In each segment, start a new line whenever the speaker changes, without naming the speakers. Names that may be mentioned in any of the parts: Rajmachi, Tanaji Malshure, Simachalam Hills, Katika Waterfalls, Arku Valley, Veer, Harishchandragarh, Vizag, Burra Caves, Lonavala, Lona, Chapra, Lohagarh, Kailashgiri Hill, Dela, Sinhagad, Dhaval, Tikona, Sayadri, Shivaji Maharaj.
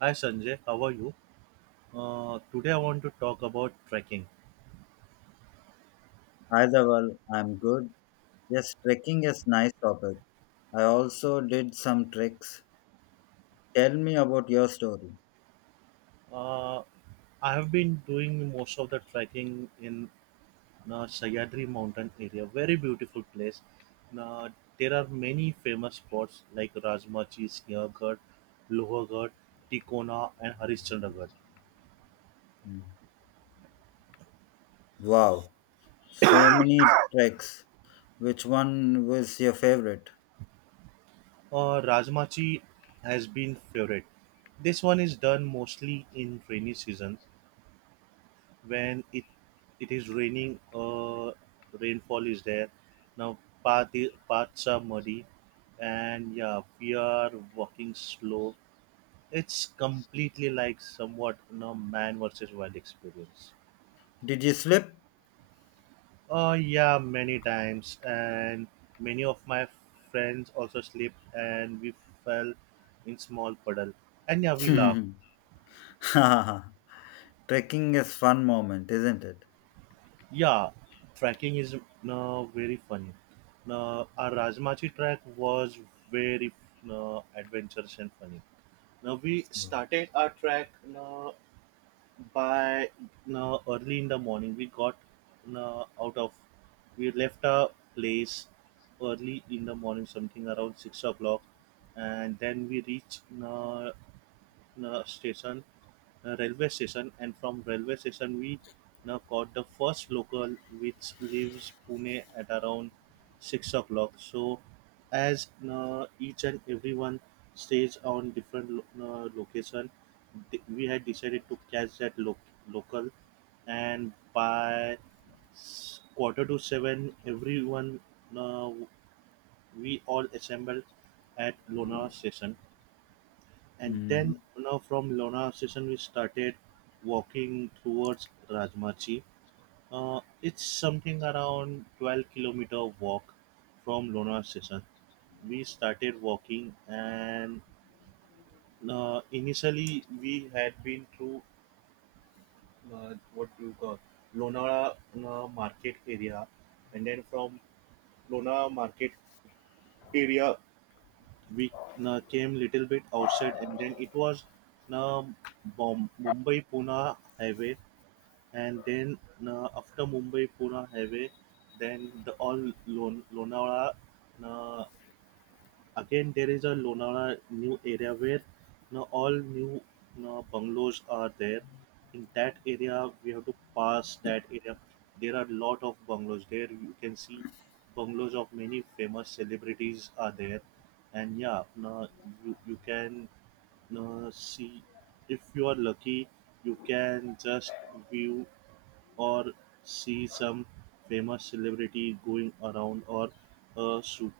Hi Sanjay, how are you? Today I want to talk about trekking.
Hi Dhaval, I'm good. Yes, trekking is nice topic. I also did some treks. Tell me about your story.
Uh, I have been doing most of the trekking in the Sayadri mountain area, very beautiful place. Now, there are many famous spots like Rajmachi, Sinhagad, Lohagarh, Tikona and Harishchandragarh.
Mm. Wow, so many treks. Which one was your favorite?
Rajmachi has been favorite. This one is done mostly in rainy season when it is raining, rainfall is there now, paths are muddy, and yeah, we are walking slow. It's completely like somewhat, man versus wild experience.
Did you slip?
Yeah, many times, and many of my friends also slipped and we fell in small puddle, and yeah, we laugh.
Trekking is fun moment, isn't it?
Yeah, trekking is very funny. Now, our Rajmachi trek was very, adventurous and funny. Now, we started our trek uh, by early in the morning. We got uh, out of, we left our place early in the morning, something around 6 o'clock, and then we reached station, railway station, and from railway station we now caught the first local which leaves Pune at around 6 o'clock. So, as each and everyone stays on different location, we had decided to catch that local, and by quarter to seven, everyone, uh, we all assembled at Lona station, and then
Mm.
now from Lona station, we started walking towards Rajmachi. It's something around 12-kilometer walk from Lona station. We started walking, and initially we had been through, what you call, Lona market area, and then from Lona market area we came little bit outside, and then it was uh, mumbai pune highway, and then after mumbai pune highway, then the all lonavala, uh, again, there is a Lonavala new area where now all new now bungalows are there. In that area, we have to pass that area. There are lot of bungalows there. You can see bungalows of many famous celebrities are there, and yeah, now you can now see, if you are lucky, you can just view or see some famous celebrity going around, or a super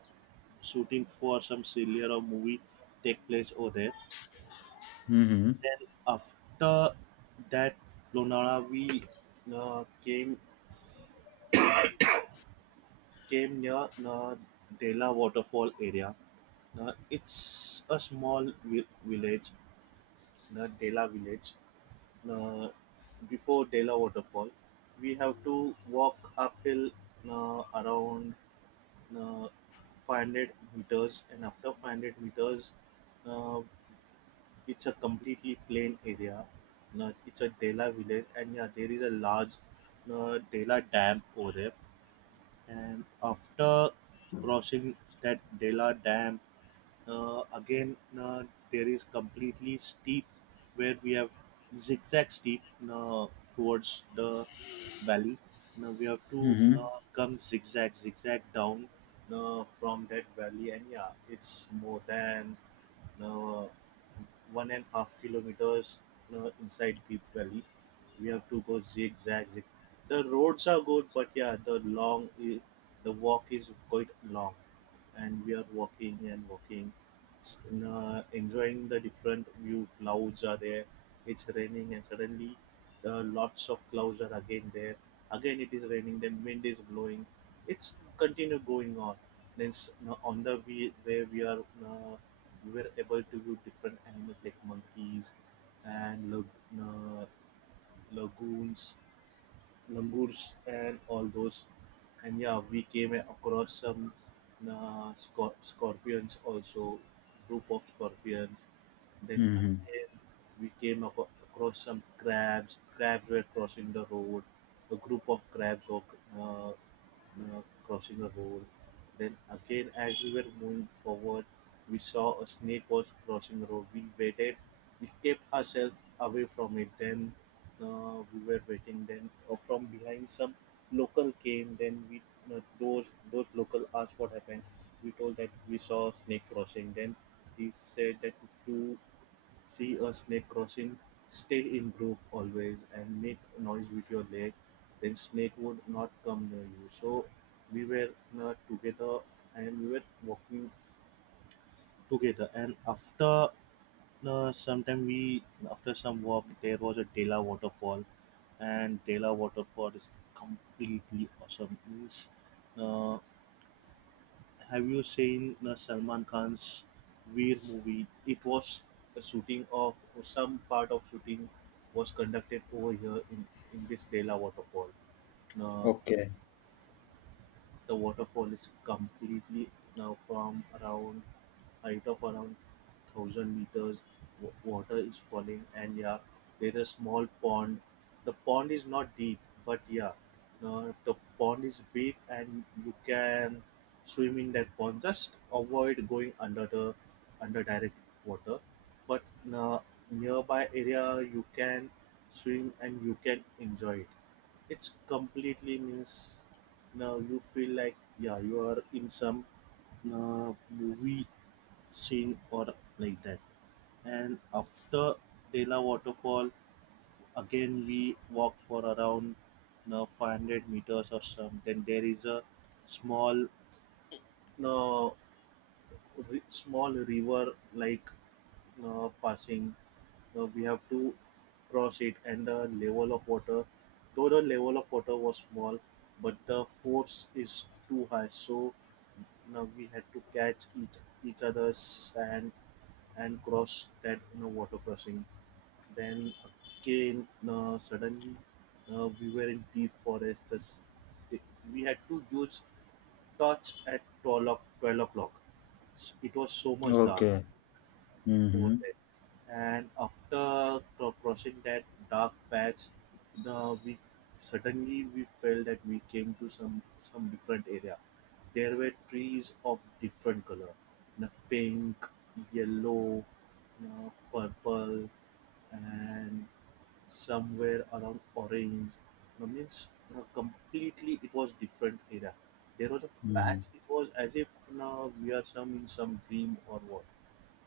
shooting for some serial or movie take place over there.
Mm-hmm.
Then after that, Lonavala we uh, came came near Dela waterfall area. It's a small village, the Dela village. Uh, before Dela waterfall, we have to walk uphill around uh, 500 meters, and after 500 meters, uh, it's a completely plain area. No, it's a Dela village, and yeah, there is a large, no, Dela dam over there. And after crossing that Dela dam, again there is completely steep where we have zigzag steep uh, towards the valley. Now we have to
Mm-hmm.
come zigzag, zigzag down from that valley, and yeah, it's more than, no, 1.5 kilometers inside Deep Valley. We have to go zigzag. Zig. The roads are good, but yeah, the long, eh, the walk is quite long, and we are walking and walking, enjoying the different view. Clouds are there, it's raining, and suddenly the lots of clouds are again there, again it is raining, then wind is blowing, it's continue going on. Then now on the way where we are, uh, we were able to view different animals like monkeys and lag- lagoons langurs and all those. And yeah, we came across some, scorpions also, group of scorpions. Then
Mm-hmm.
again, we across some crabs. Crabs were crossing the road. A group of crabs were uh, crossing a road. Then again, as we were moving forward, we saw a snake was crossing the road. We waited. We kept ourselves away from it. Then, we were waiting. Then from behind, some local came. Then we, uh, those those local asked what happened. We told that we saw a snake crossing. Then he said that if you see a snake crossing, stay in group always and make noise with your leg, then snake would not come near you. So we were, together, and we were walking together, and after sometime we, after some walk there was a Dela waterfall, and Dela waterfall is completely awesome. Means, uh, have you seen Salman Khan's Veer movie? It was a shooting of, some part of shooting was conducted over here in this Dela waterfall. Uh,
Okay.
the waterfall is completely now from around height of around 1,000 meters. W- water is falling, and yeah, there is small pond. The pond is not deep, but yeah, the pond is big, and you can swim in that pond. Just avoid going under the, under direct water, but uh, nearby area you can swim and you can enjoy it. It's completely, means, now you feel like, yeah, you are in some, movie scene or like that. And after Dela waterfall, again we walk for around 500 meters or some. Then there is a small, uh, small river like passing. We have to cross it, and the level of water, though the level of water was small, but the force is too high. So now we had to catch each other's hand and cross that, you know, water crossing. Then again, suddenly we were in deep forest. Thus, it- we had to use touch at 12 o'clock. 12 o'clock. It was so much dark
Okay.
over
Mm-hmm.
there. And after crossing that dark patch, the we suddenly we felt that we came to some different area. There were trees of different color, na pink, yellow, na purple, and somewhere around orange. That means, you know, completely it was different era. There was a patch.
Mm-hmm.
It was as if now we are some, in some dream or what.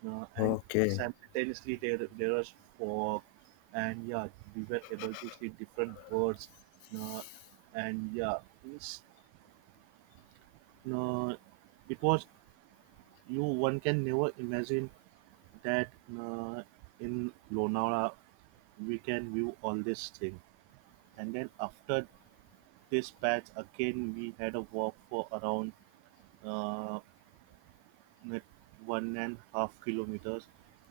And
Okay.
simultaneously there was fog, and yeah, we were able to see different birds, uh, and yeah, it's, uh, it was, you, one can never imagine that uh, in Lonavala we can view all this thing. And then after this patch, again we had a walk for around uh, one and half kilometers,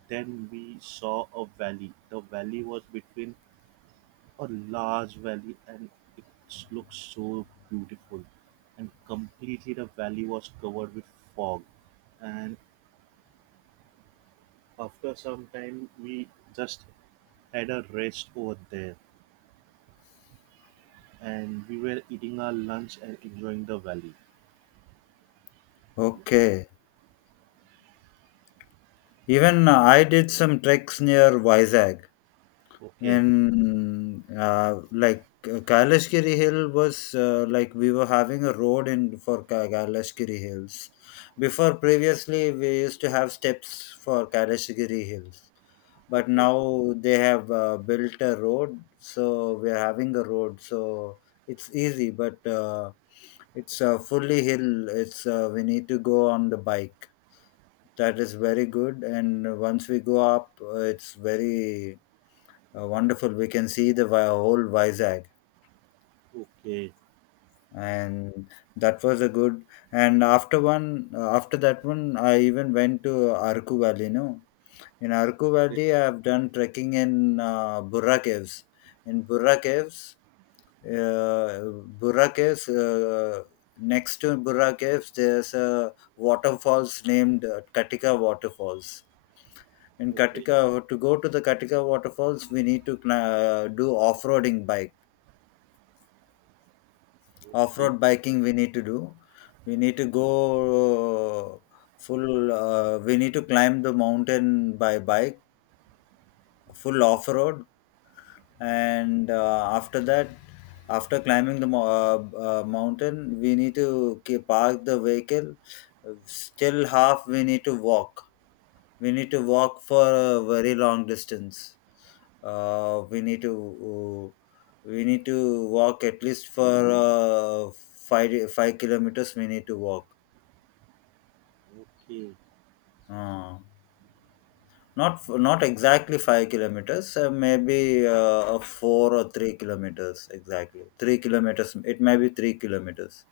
then we saw a valley. The valley was between a large valley, and it looked so beautiful, and completely the valley was covered with fog. And after some time we just had a rest over there, and we were eating our lunch and enjoying the valley.
Okay. Even I did some treks near Vizag.
Okay,
And Like Kailashgiri Hill was, like we were having a road in for Kailashgiri Hills. Before previously we used to have steps for Kailashgiri Hills, but
okay,
now they have built a road, so we are having a road. So it's easy, but it's fully hill. It's We need to go on the bike. That is very good, and once we go up, it's very wonderful. We can see the whole Vizag,
okay,
and that was a good. And after after that one, I even went to Arku Valley. No, in Arku
okay,
Valley, I have done trekking in Burra Caves. In Burra Caves, uh, Burra Caves. Next to Burra Caves, there's a waterfalls named Katika Waterfalls. In Katika, to go to the Katika waterfalls, we need to do
okay, okay,
off-road
okay,
biking we need to do. We need to go, uh, full we need to climb the mountain by bike, full off-road. And After that, after climbing the mountain, we need to keep park the vehicle. Still half we need to walk. We need to walk for a very long distance. We need to, uh, we need to walk at least for, uh, five five kilometers we need to walk.
okay,
uh, Not not exactly 5 kilometers, maybe, a 4 or 3 kilometers. Exactly 3 kilometers, it may be 3 kilometers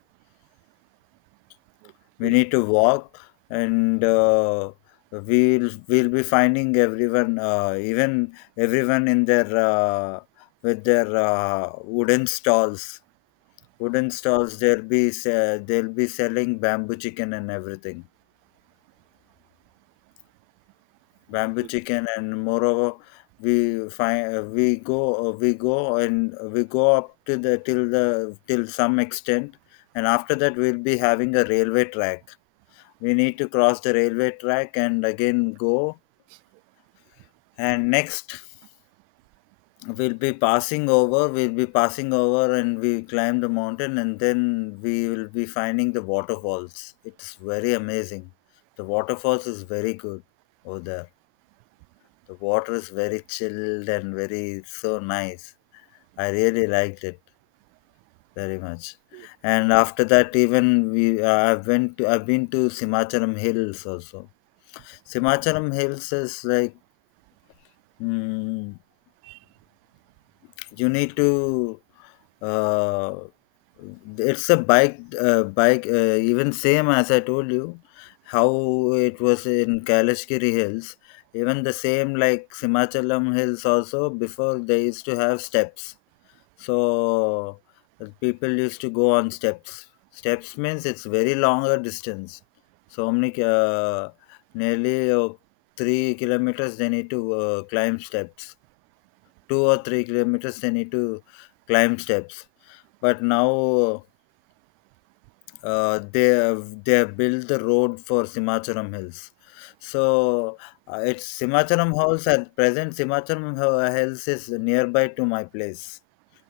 we need to walk. And we'll be finding everyone, even everyone in their with their wooden stalls. They'll be selling bamboo chicken and everything. Bamboo
okay,
chicken. And moreover we find, we go, and we go up to the till some extent. And after that we'll be having a railway track. We need to cross the railway track and again go. And next we'll be passing over, and we climb the mountain, and then we will be finding the waterfalls. It's very amazing. The waterfalls is very good over there. The water is very chilled and very so nice. I really liked it very much. And after that, even we I went to, I've been to Simacharam Hills also. Simacharam Hills is like, mm, you need to, uh, it's a bike bike even same as I told you how it was in Kalashgiri Hills. Even the same, like Simachalam Hills also before they used to have steps. So people used to go on steps. Steps means it's very longer distance. So many, nearly 3 kilometers they need to climb steps. 2 or 3 kilometers they need to climb steps. But now they have built the road for Simacharam Hills. So it's Simacharam Hills. At present, Simacharam Hills is nearby to my place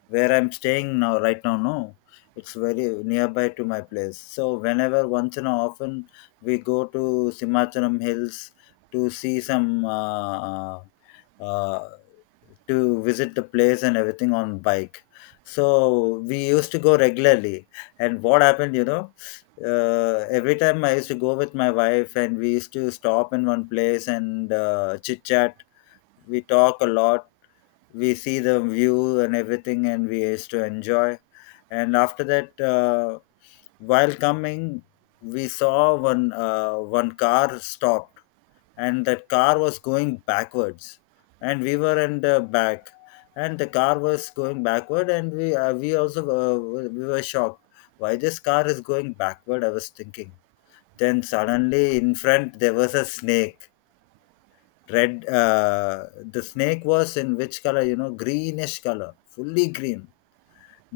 where I'm staying now, right now. No, it's very nearby to my place. So whenever, once in a often, we go to Simachalam Hills to see some, uh, to visit the place and everything on bike. So we used to go regularly. And what happened, you know, every time I used to go with my wife, and we used to stop in one place and chit chat. We talk a lot. We see the view and everything, and we used to enjoy. And after that, while coming, we saw one car stopped, and that car was going backwards, and we were in the back. And the car was going backward, and we, we also we were shocked. Why this car is going backward? I was thinking. Then suddenly in front there was a snake. Red The snake was in which color, you know? Greenish color, fully green.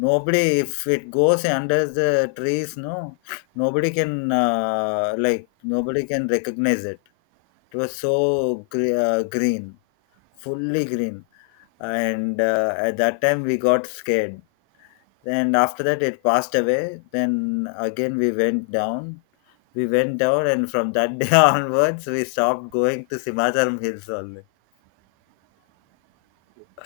Nobody, if it goes under the trees, no, nobody can, like, nobody can recognize it. It was so green, fully green. And at that time we got scared. And after that it passed away. Then again we went down. We went down, and from that day onwards we stopped going to Simacharam Hills only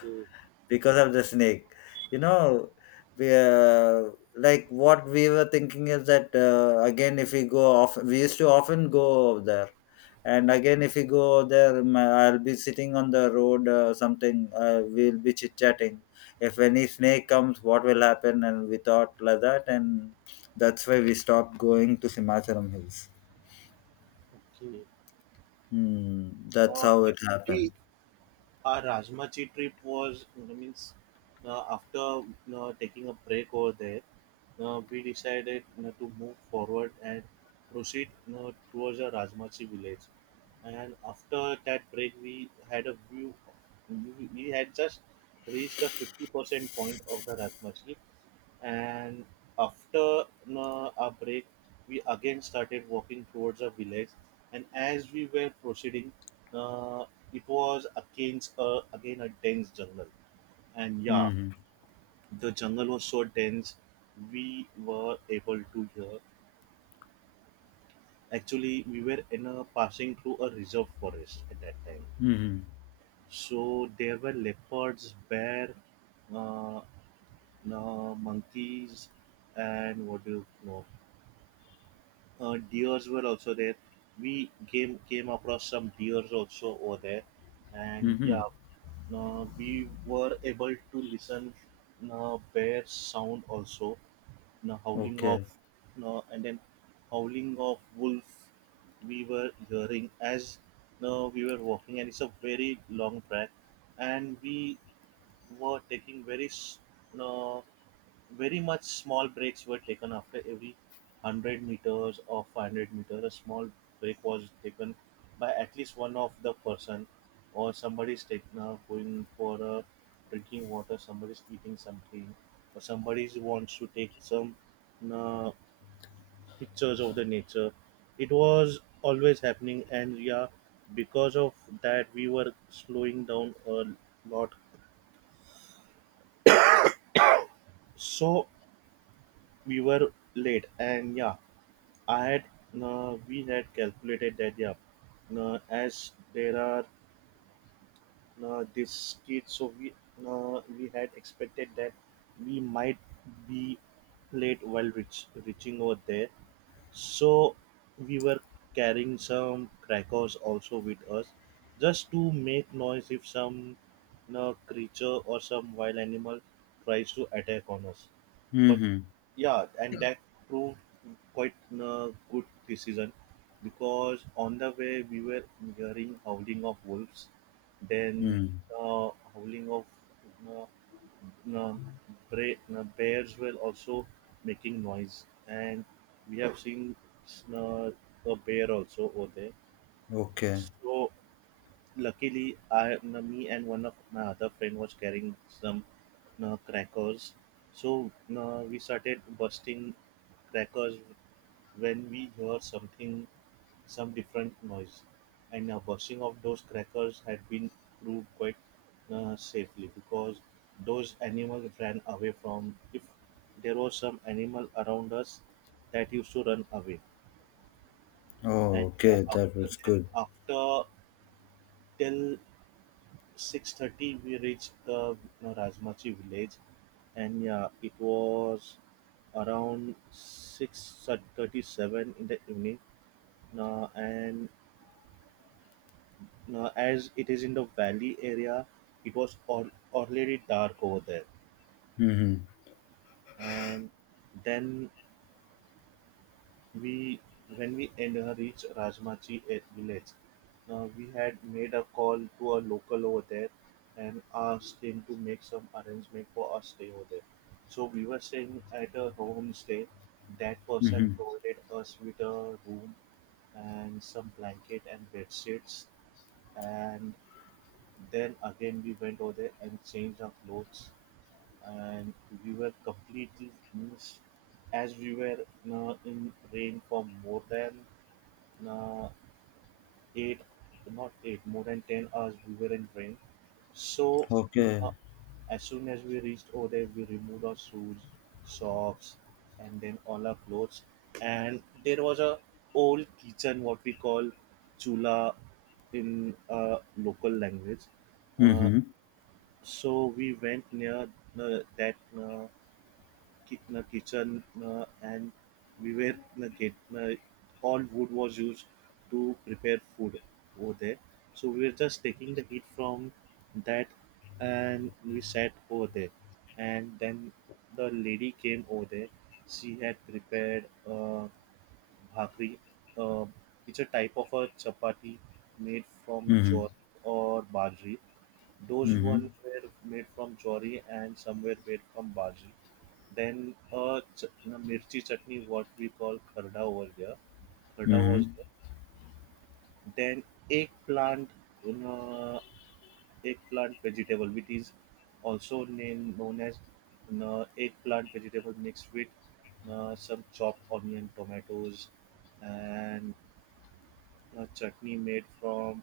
okay,
because of the snake. You know, we, like, what we were thinking is that, again if we go off, we used to often go over there. And again if we go over there, I'll be sitting on the road, something we'll be chit chatting. If any snake comes, what will happen? And we thought like that. And that's why we stopped going to Simacharam Hills.
okay.
Hmm. That's how it
Actually,
happened.
our Rajmachi trip was, you know, means, after, you know, taking a break over there, we decided, you know, to move forward and proceed, you know, towards the Rajmachi village. And after that break, we had a view. We had just reached the 50% point of the Rajmachi, and after a break we again started walking towards a village. And as we were proceeding, uh, it was against again a dense jungle, and yeah,
Hmm. Hmm.
the jungle was so dense. We were able to hear, actually we were in a passing through a reserve forest at that time,
Hmm. Hmm.
so there were leopards, bear, uh, monkeys, and what do you know, deers were also there. We came across some deers also over there, and
Hmm. Hmm.
yeah, we were able to listen bear sound also, the howling of,
Okay.
and then howling of wolf. We were hearing as, we were walking, and it's a very long track, and we were taking very uh, very much small breaks were taken after every 100 meters or 500 meters. A small break was taken by at least one of the person, or somebody's taking, going for drinking water, somebody's eating something, or somebody wants to take some uh, pictures of the nature. It was always happening, and yeah, because of that we were slowing down a lot. So we were late, and yeah, I had, we had calculated that, yeah, as there are, this kid, so we, we had expected that we might be late while reaching over there, so we were carrying some crackers also with us, just to make noise if some, you know, creature or some wild animal tries to attack on us.
Hmm.
But
Hmm.
yeah, and that proved quite a good decision, because on the way we were hearing howling of wolves, then
Hmm.
howling of uh, um, bears were also making noise, and we have seen uh, a bear also over there.
Okay.
So luckily, I me and one of my other friend was carrying some crackers. So we started busting crackers when we hear something, some different noise, and bursting of those crackers had been proved quite safely, because those animals ran away from. If there was some animal around us that used to run away.
Oh,
and
okay.
uh,
That
after
was
then
good.
after till 6:30 we reached the Rajmachi village, and yeah, it was around 6:37 in the evening. And Now, as it is in the valley area, it was already dark over there.
Mm-hmm.
And then, we, when we reached Rajmachi village, now we had made a call to a local over there and asked him to make some arrangement for us stay over there. So we were staying at a homestay. That person
Mm-hmm.
provided us with a room and some blanket and bed sheets. And then again we went over there and changed our clothes, and we were completely drenched as we were in rain for more than uh, eight, not eight, more than 10 hours. We were in rain. So
Okay.
uh, as soon as we reached over there, we removed our shoes, socks, and then all our clothes. And there was a old kitchen, what we call chula in local language. Uh,
Mm-hmm.
so we went near that kitchen, and we were get all wood was used to prepare food over there. So we were just taking the heat from that, and we sat over there. And then the lady came over there. She had prepared uh, bhakri. Uh, it's a type of a chapati made from
Mm-hmm.
jowar or bajri. Those one
Mm-hmm.
were made from chori and some were made from bajri. Then a mirchi chutney, what we call kharda over there. Kharda was
Mm-hmm.
there. Then eggplant, uh, eggplant vegetable, which is also named known as eggplant vegetable mixed with some chopped onion, tomatoes, and a chutney made from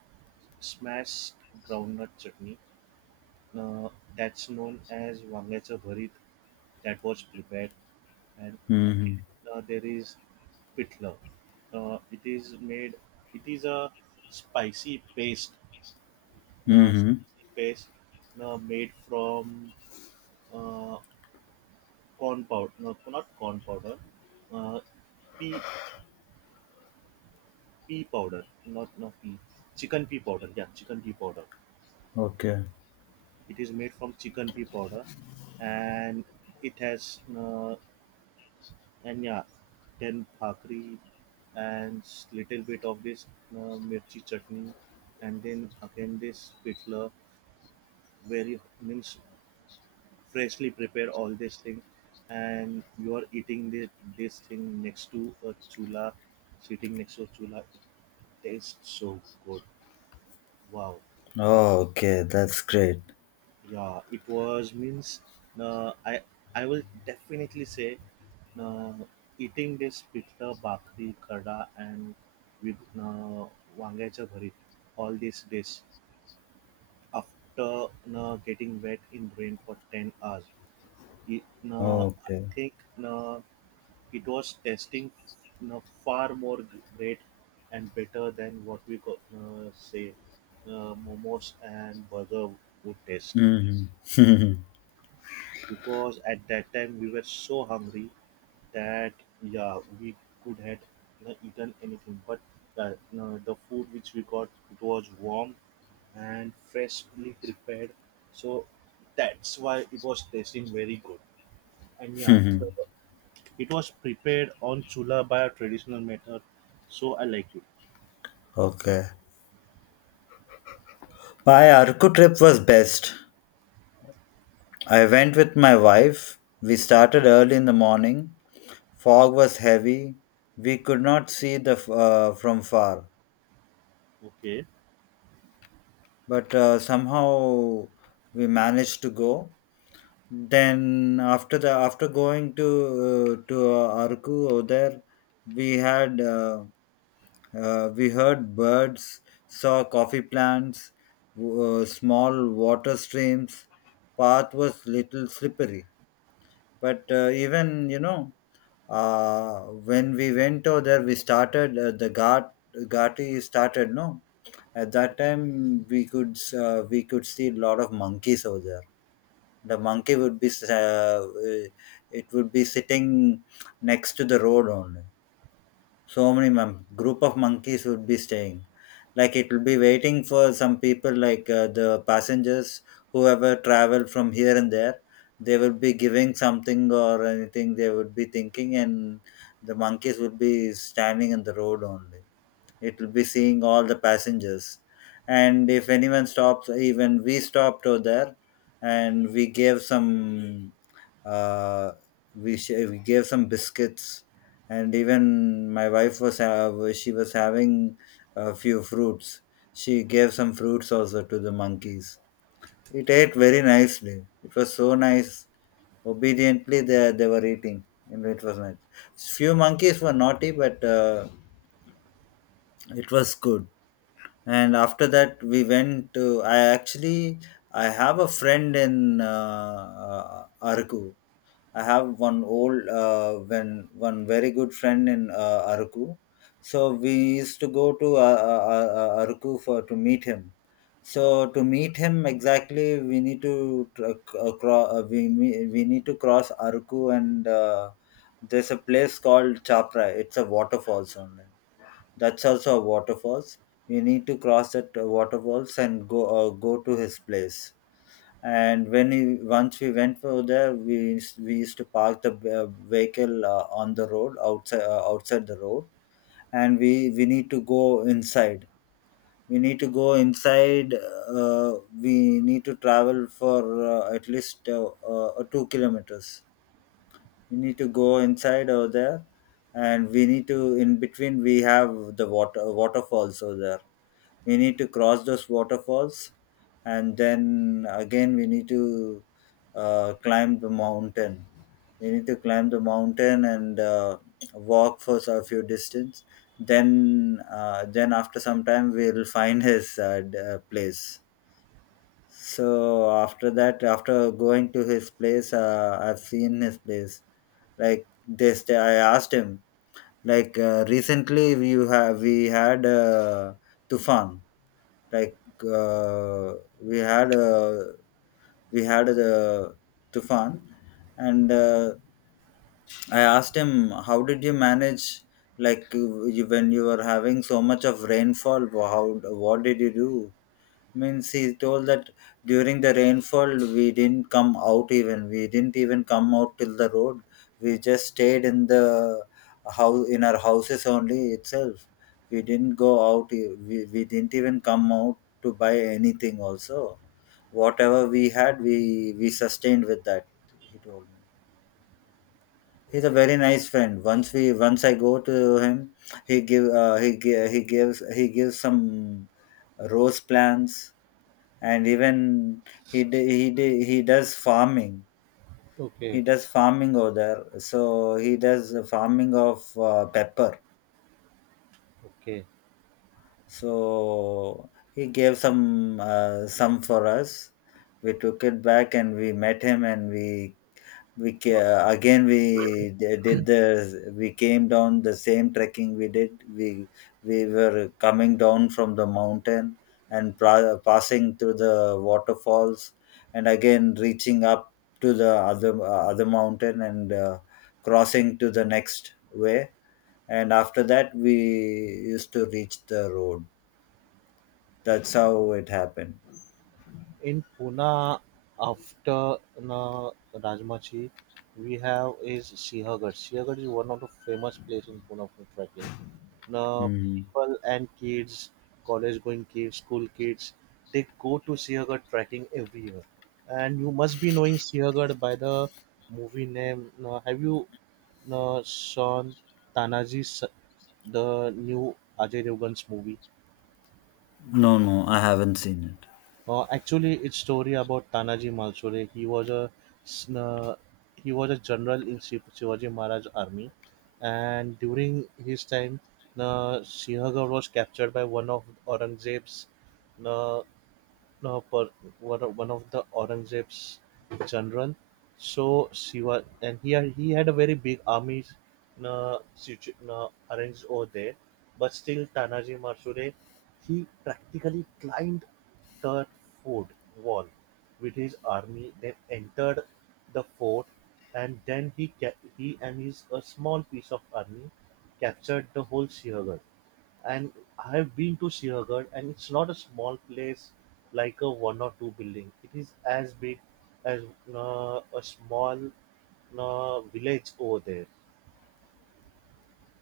smashed groundnut chutney, uh, that's known as Wangacha Bharit, that was prepared. And
Mm-hmm.
again, there is pitla. It is made. It is a spicy paste.
Mm-hmm.
Spicy paste made from uh, corn powder. No, not corn powder. Uh, pea pea powder. Not no pea. Chicken pea powder. Yeah, chicken pea powder.
Okay.
It is made from chicken pea powder, and it has and yeah, then bhakri and little bit of this uh, mirchi chutney, and then again this pitla, very means freshly prepare all this thing, and you are eating this thing next to a chula, sitting next to a chula. It tastes so good. Wow.
Oh, okay. That's great.
Yeah, it was means, uh, i I will definitely say uh, eating this pitla bhakri kada and with uh, wangacha bharit all these days after getting wet in rain for 10 hours, it, uh, I
Okay.
think uh, it was tasting far more great and better than what we got, say momos and burger would taste,
Mm-hmm.
because at that time we were so hungry that yeah, we could had not eaten anything. But no, the food which we got, it was warm and freshly prepared, so that's why it was tasting very good. And yeah, it was prepared on chula by a traditional method, so I like it.
Okay. My Arku trip was best. I went with my wife. We started early in the morning. Fog was heavy. We could not see the from far.
Okay,
But somehow we managed to go. Then after the after going to, Arku over there, we had, we heard birds, saw coffee plants, w- small water streams. Path was little slippery. But even, you know, uh, when we went over there, we started, the ghat, ghati started. No, at that time, we could, we could see a lot of monkeys over there. The monkey would be it would be sitting next to the road only. So many group of monkeys would be staying. Like, it will be waiting for some people, like, the passengers, whoever travel from here and there. They would be giving something or anything. They would be thinking, and the monkeys would be standing in the road only. It will be seeing all the passengers. And if anyone stops, even we stopped over there, and we gave some, uh, we gave some biscuits. And even my wife was have she was having a few fruits. She gave some fruits also to the monkeys. It ate very nicely. It was so nice. Obediently they were eating. And it was nice. Few monkeys were naughty, but it was good. And after that we went to, I actually, I have a friend in, Arku. I have one old, when one very good friend in, Arku. So we used to go to, Arku for to meet him. So to meet him exactly we need to tr- uh, cro- uh, we, we we need to cross Arku. And there's a place called Chapra. It's a waterfalls only. That's also a waterfalls. We need to cross that waterfalls and go, go to his place. And when we, once we went for there, we we used to park the, vehicle, on the road outside, outside the road. And we need to go inside. We need to go inside. Uh, we need to travel for, at least 2 kilometers. We need to go inside over there. And we need to, in between we have the water waterfalls over there. We need to cross those waterfalls. And then again we need to climb the mountain. We need to climb the mountain and walk for a few distance. Then then after some time we'll find his place. So after that, after going to his place, I've seen his place. Like this, I asked him, like, recently we have, we had, tufan. Like uh, we had a, we had the tufan. And I asked him, how did you manage, like, when you were having so much of rainfall, how, what did you do? Means he told that during the rainfall we didn't come out, even we didn't even come out till the road. We just stayed in the house, in our houses only itself. We didn't go out, we didn't even come out to buy anything also. Whatever we had, we sustained with that, he told me. He's a very nice friend. Once we, once I go to him, he gives he gives some rose plants. And even he he does farming.
okay,
He does farming over there. So he does the farming of pepper.
okay,
So he gave some, some for us. We took it back, and we met him, and we
Uh,
ca- again we d- did the we came down the same trekking we did. We were coming down from the mountain and passing through the waterfalls. And again reaching up to the other, other mountain, and crossing to the next way. And after that we used to reach the road. That's how it happened.
In Pune, after na Rajmachi, we have is Sihagarh. Sihagarh is one of the famous place in Pune for trekking. Now,
Mhm.
people and kids, college-going kids, school kids, they go to Sihagarh trekking every year. And you must be knowing Sihagarh by the movie name. Now, have you seen Tanaji, the new Ajay Devgan's movie?
No, no, I haven't seen it.
Actually, it's story about Tanaji Malshure. He was a sn- uh, general in Shivaji Maharaj army, and during his time, Sihagar was captured by one of Aurangzeb's uh, per, one of the Aurangzeb's children. So she was, and he had a very big army arranged over there. But still, Tanaji Marsure, he practically climbed the fort wall with his army, then entered the fort, and then he and his a small piece of army captured the whole Siagar. And I've been to Siaghad, and it's not a small place like a one or two building. It is as big as a small village over there.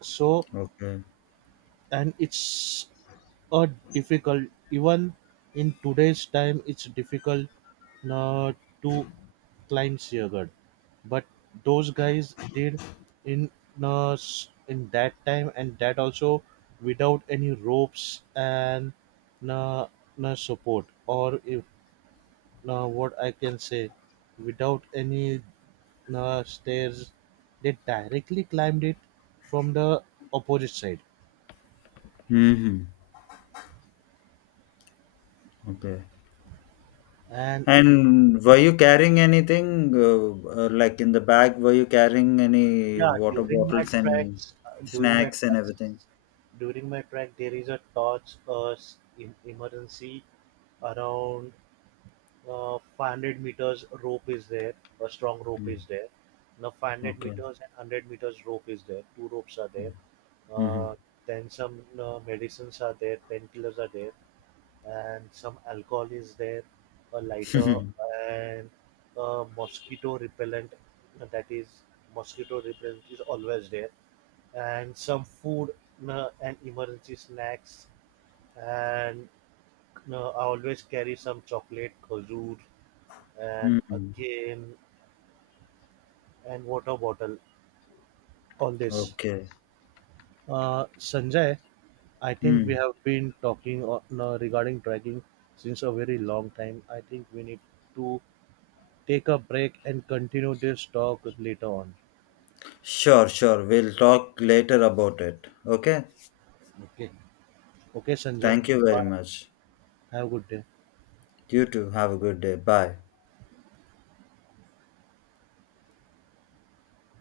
So,
Okay.
and it's uh, difficult, even in today's time it's difficult uh, to climb Siagat. But those guys did in in that time, and that also without any ropes and uh, support, or if what I can say, without any stairs. They directly climbed it from the opposite side.
Hmm. Okay.
And
And were you carrying anything, like, in the bag? Were you carrying any
yeah,
water bottles and
during my
snacks and
tracks,
everything?
during my track, there is a torch, emergency, around 500 meters rope is there, a strong rope is
Mm.
there. Now 500
Okay.
meters and 100 meters rope is there. Two ropes are there. Uh,
Mm-hmm.
then some medicines are there, painkillers are there, and some alcohol is there, a lighter, and a mosquito repellent. That is, mosquito repellent is always there, and some food and emergency snacks. And I always carry some chocolate, khajur, and
Mm.
again, and water bottle, all this.
Okay.
Sanjay, I think we
Mm.
have been talking on, regarding trekking since a very long time. I think we need to take a break and continue this talk later on.
Sure, sure. We'll talk later about it. Okay.
Okay. Okay, Sanjay.
Thank you very
Bye.
much.
Have a good day.
You too. Have a good day. Bye.